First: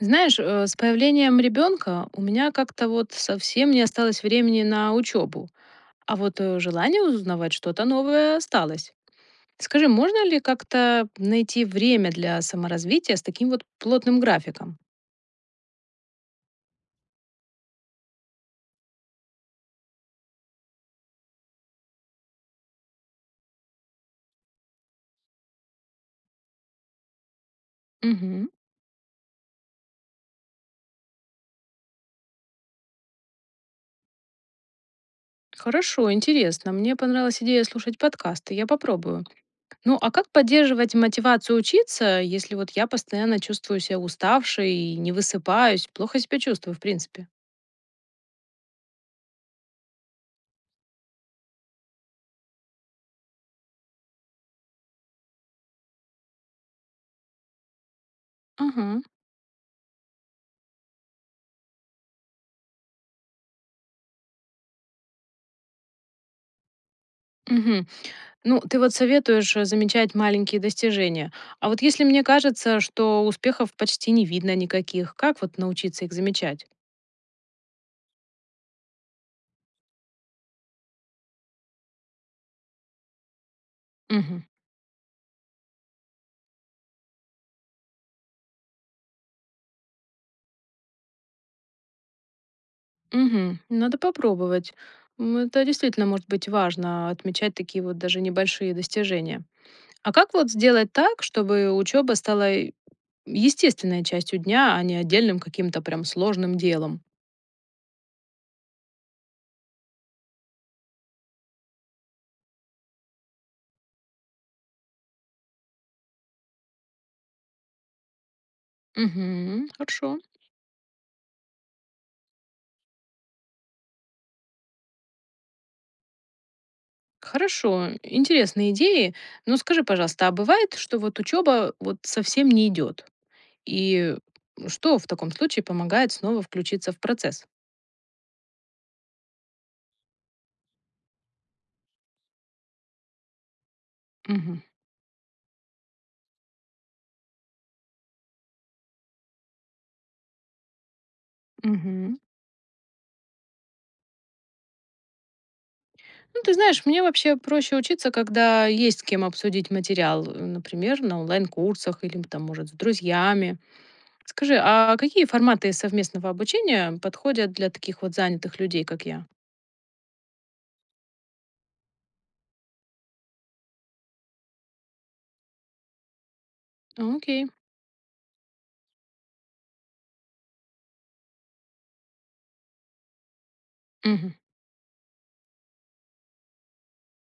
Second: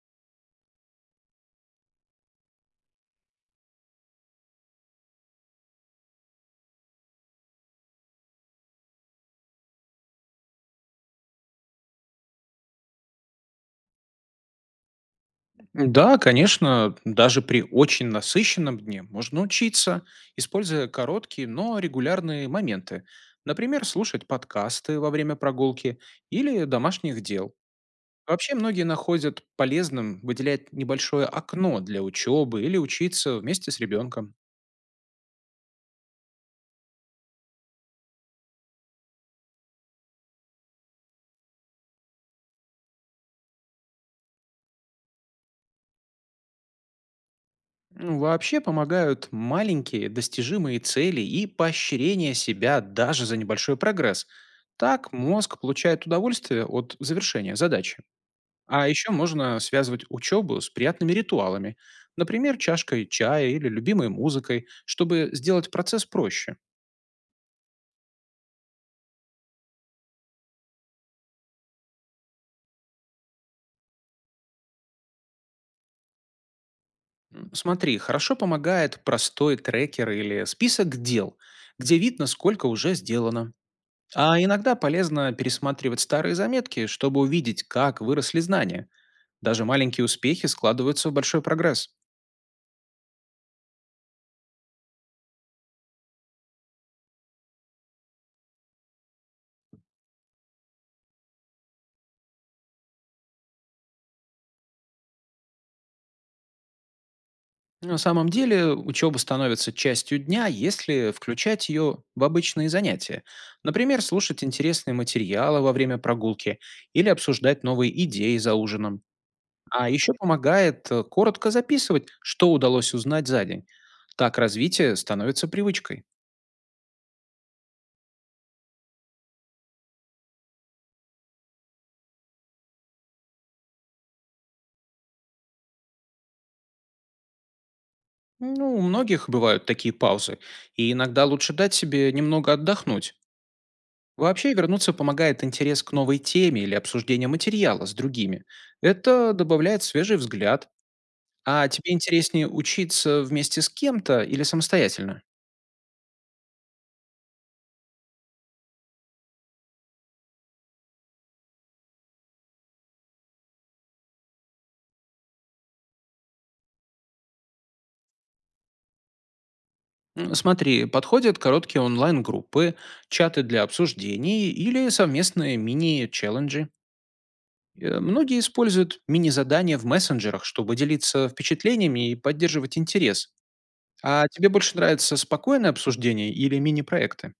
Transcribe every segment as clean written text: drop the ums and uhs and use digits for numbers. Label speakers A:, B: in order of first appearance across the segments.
A: Знаешь, с появлением ребенка у меня как-то вот совсем не осталось времени на учебу, а вот желание узнавать что-то новое осталось. Скажи, можно ли как-то найти время для саморазвития с таким вот плотным графиком?
B: Да, конечно, даже при очень насыщенном дне можно учиться, используя короткие, но регулярные моменты. Например, слушать подкасты во время прогулки или домашних дел.
A: Мгм.
B: Вообще многие находят полезным выделять небольшое окно для учебы или учиться вместе с ребенком.
A: Хорошо, интересно. Мне понравилась идея слушать подкасты. Я попробую. Ну, а как поддерживать мотивацию учиться, если вот я постоянно чувствую себя уставшей, не высыпаюсь, плохо себя чувствую, в принципе?
B: Ну, вообще помогают маленькие достижимые цели и поощрение себя даже за небольшой прогресс. Так мозг получает удовольствие от завершения задачи. А
A: Ага.
B: еще можно связывать учебу с приятными ритуалами, например, чашкой чая или любимой музыкой, чтобы сделать процесс проще.
A: Мгм. Ну, ты вот советуешь замечать маленькие достижения. А вот если мне кажется, что успехов почти не видно никаких, как вот научиться их замечать?
B: Смотри, хорошо помогает простой трекер или список дел, где видно, сколько уже сделано.
A: Угу.
B: А иногда полезно пересматривать старые заметки, чтобы увидеть, как выросли знания. Даже маленькие успехи складываются в большой прогресс.
A: Угу. Надо попробовать. Это действительно может быть важно, отмечать такие вот даже небольшие достижения. А как вот сделать так, чтобы учеба стала естественной частью дня, а не отдельным каким-то прям сложным делом?
B: На самом деле учеба становится частью дня, если включать ее в обычные занятия. Например, слушать интересные материалы во время прогулки или обсуждать новые идеи за ужином.
A: Угу.
B: А еще
A: Хорошо.
B: помогает коротко записывать, что удалось узнать за день. Так развитие становится привычкой.
A: Хорошо, интересные идеи. Но скажи, пожалуйста, а бывает, что вот учеба вот совсем не идет? И что в таком случае помогает снова включиться в процесс?
B: Ну, у многих бывают такие паузы, и иногда лучше дать себе немного отдохнуть. Вообще
A: Мгм.
B: вернуться помогает интерес к новой теме или обсуждение материала с другими. Это добавляет свежий взгляд. А тебе
A: Мгм.
B: интереснее учиться вместе с кем-то или самостоятельно?
A: Ну, ты знаешь, мне вообще проще учиться, когда есть с кем обсудить материал, например, на онлайн-курсах или там, может, с друзьями. Скажи, а какие форматы совместного обучения подходят для таких вот занятых людей, как я?
B: Смотри, подходят короткие онлайн-группы, чаты для обсуждений или совместные мини-челленджи.
A: Окей.
B: Многие используют мини-задания в мессенджерах, чтобы делиться впечатлениями и поддерживать интерес. А
A: Мгм.
B: тебе больше нравится спокойное обсуждение или мини-проекты?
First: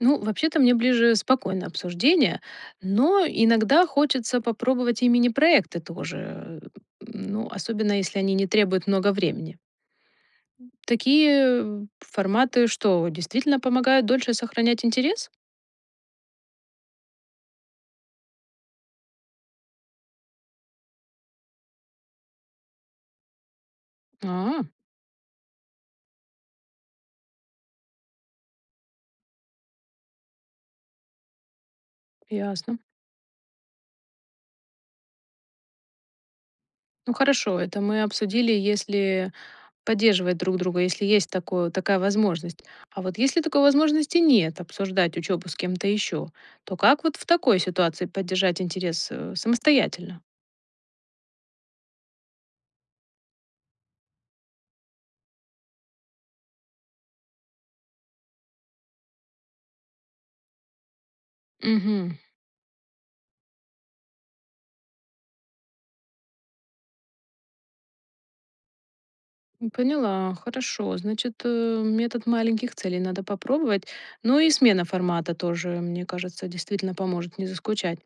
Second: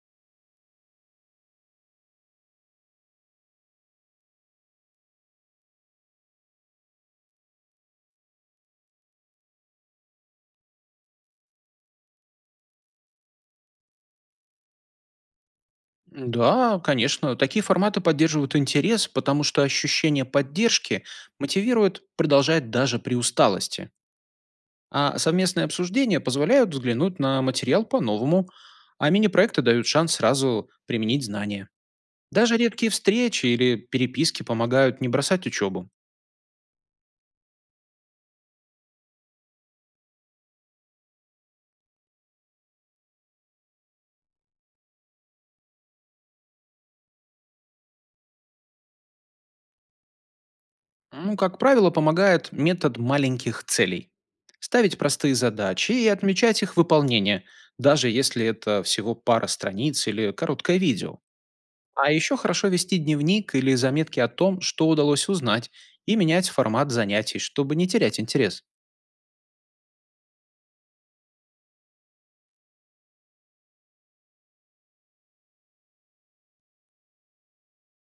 A: Ну, вообще-то мне ближе спокойное обсуждение, но иногда хочется попробовать и мини-проекты тоже, ну, особенно если они не требуют много времени. Такие форматы что, действительно помогают дольше сохранять интерес?
B: Да, конечно, такие форматы поддерживают интерес, потому что ощущение поддержки мотивирует продолжать даже при усталости.
A: А,
B: А совместные обсуждения позволяют взглянуть на материал по-новому, а мини-проекты дают шанс сразу применить знания. Даже
A: ясно.
B: редкие встречи или переписки помогают не бросать учебу.
A: Ну хорошо, это мы обсудили, если поддерживать друг друга, если есть такое, такая возможность. А вот если такой возможности нет, обсуждать учебу с кем-то еще, то как вот в такой ситуации поддержать интерес самостоятельно?
B: Ну, как правило, помогает метод маленьких целей. Ставить простые задачи и отмечать их выполнение, даже если это всего пара страниц или короткое видео. А
A: Угу.
B: еще хорошо вести дневник или заметки о том, что удалось узнать, и менять формат занятий, чтобы не терять интерес.
A: Поняла, хорошо. Значит, метод маленьких целей надо попробовать. Ну и смена формата тоже, мне кажется, действительно поможет не заскучать.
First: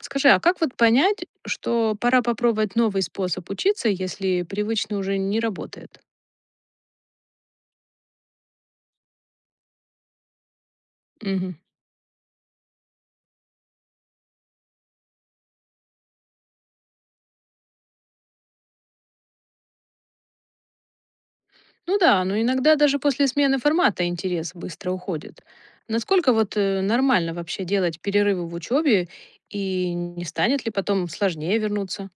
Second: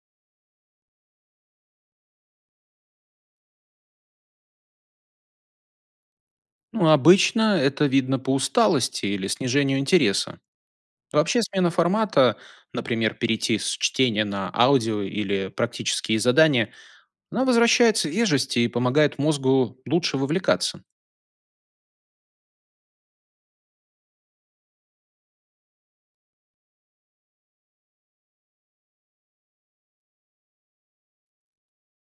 A: Скажи, а как вот понять, что пора попробовать новый способ учиться, если привычный уже не работает?
B: Ну, обычно это видно по усталости или снижению интереса. Вообще
A: Мгм.
B: смена формата, например, перейти с чтения на аудио или практические задания, она возвращает свежесть и помогает мозгу лучше вовлекаться.
A: Ну да, но иногда даже после смены формата интерес быстро уходит. Насколько вот нормально вообще делать перерывы в учебе и не станет ли потом сложнее вернуться?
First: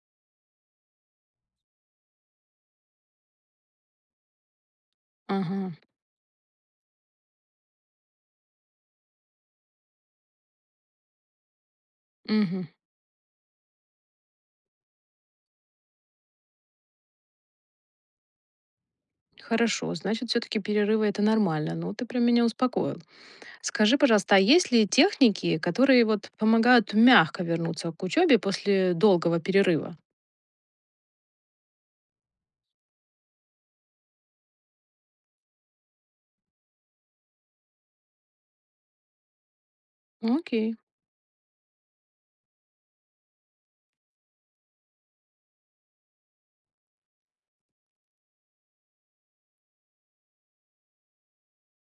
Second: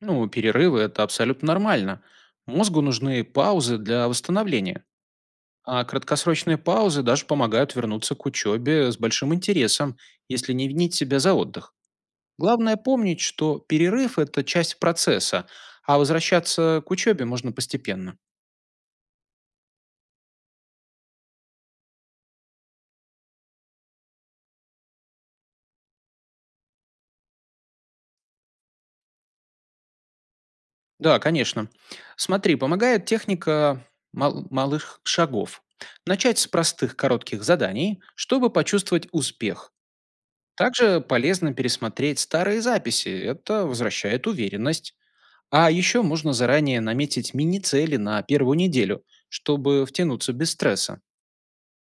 B: Ну, перерывы– это абсолютно нормально. Мозгу нужны паузы для восстановления,
A: Ага.
B: а краткосрочные паузы даже помогают вернуться к учебе с большим интересом, если не винить себя за отдых.
A: Мгм.
B: Главное помнить, что перерыв– это часть процесса, а возвращаться к учебе можно постепенно.
A: Хорошо, значит, все-таки перерывы это нормально. Ну, ты прям меня успокоил. Скажи, пожалуйста, а есть ли техники, которые вот помогают мягко вернуться к учебе после долгого перерыва?
B: Да, конечно. Смотри, помогает техника малых шагов. Начать с простых коротких заданий, чтобы почувствовать успех.
A: Ну, окей.
B: Также полезно пересмотреть старые записи, это возвращает уверенность. А еще можно заранее наметить мини-цели на первую неделю, чтобы втянуться без стресса.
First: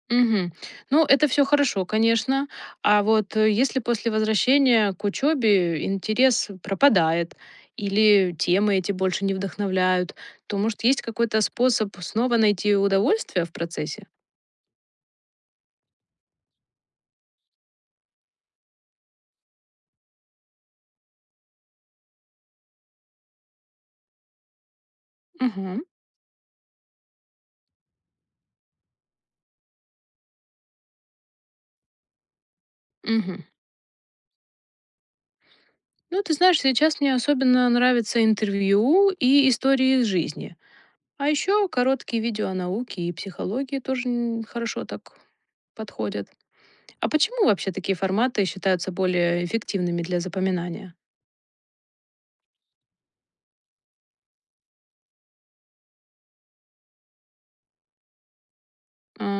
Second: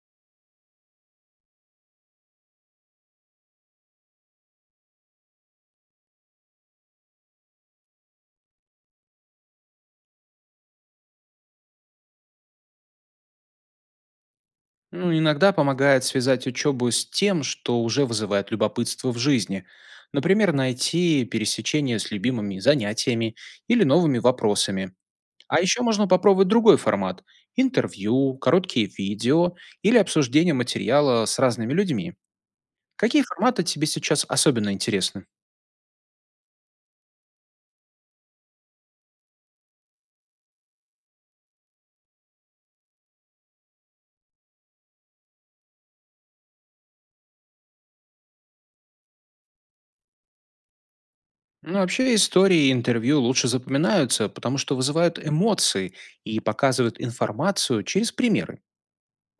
A: Мгм. Ну, это все хорошо, конечно. А вот если после возвращения к учебе интерес пропадает или темы эти больше не вдохновляют, то, может, есть какой-то способ снова найти удовольствие в процессе?
B: Ну, иногда помогает связать учебу с тем, что уже вызывает любопытство в жизни. Например, найти пересечение с любимыми занятиями или новыми вопросами. А еще
A: Угу.
B: можно попробовать другой формат– интервью, короткие видео или обсуждение материала с разными людьми. Какие
A: Угу.
B: форматы тебе сейчас особенно интересны?
A: Ну, ты знаешь, сейчас мне особенно нравятся интервью и истории из жизни. А еще короткие видео о науке и психологии тоже хорошо так подходят. А почему вообще такие форматы считаются более эффективными для запоминания?
B: Ну, вообще истории и интервью лучше запоминаются, потому что вызывают эмоции и показывают информацию через примеры.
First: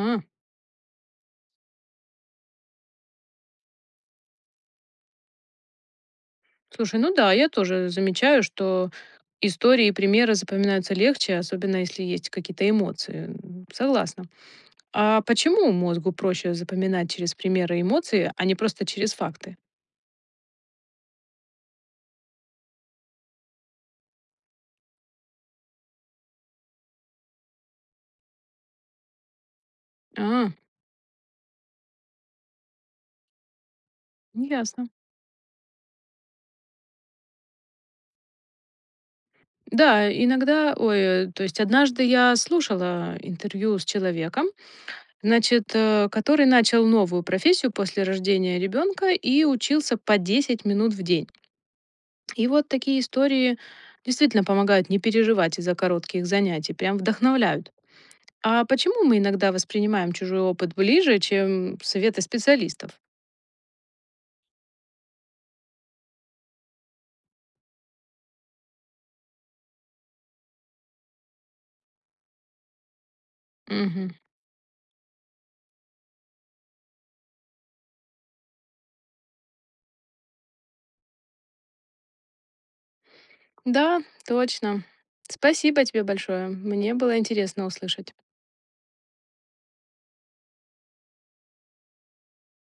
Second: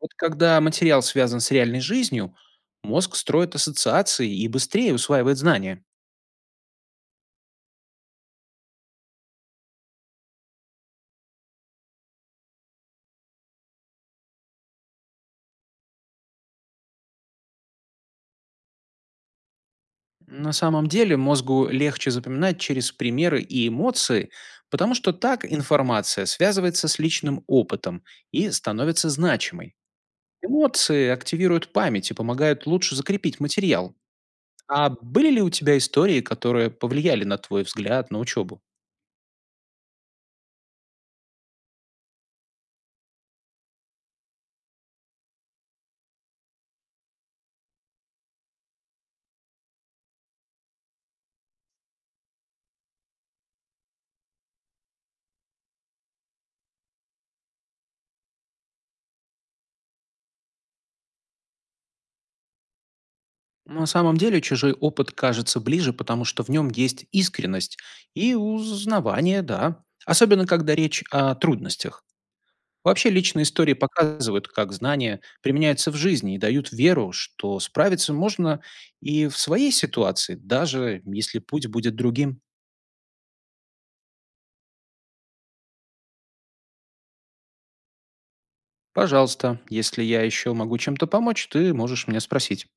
B: Вот когда материал связан с реальной жизнью, мозг строит ассоциации и быстрее усваивает знания.
A: слушай, ну да, я тоже замечаю, что истории и примеры запоминаются легче, особенно если есть какие-то эмоции. Согласна. А почему мозгу проще запоминать через примеры и эмоции, а не просто через факты?
B: На самом деле мозгу легче запоминать через примеры и эмоции, потому что так информация связывается с личным опытом и становится значимой.
A: А,
B: Эмоции активируют память и помогают лучше закрепить материал.
A: ясно.
B: А были ли у тебя истории, которые повлияли на твой взгляд на учебу?
A: Да, иногда, ой, то есть однажды я слушала интервью с человеком, значит, который начал новую профессию после рождения ребенка и учился по 10 минут в день. И вот такие истории действительно помогают не переживать из-за коротких занятий, прям вдохновляют. А почему мы иногда воспринимаем чужой опыт ближе, чем советы специалистов?
B: Ну, на самом деле чужой опыт кажется ближе, потому что в нем есть искренность и узнавание, да. Особенно, когда речь о трудностях. Вообще, личные истории
A: Мгм.
B: показывают, как знания применяются в жизни и дают веру, что справиться можно и в своей ситуации, даже если путь будет другим.
A: Да, точно. Спасибо тебе большое. Мне было интересно услышать.
B: Пожалуйста, если я еще могу чем-то помочь, ты можешь меня спросить.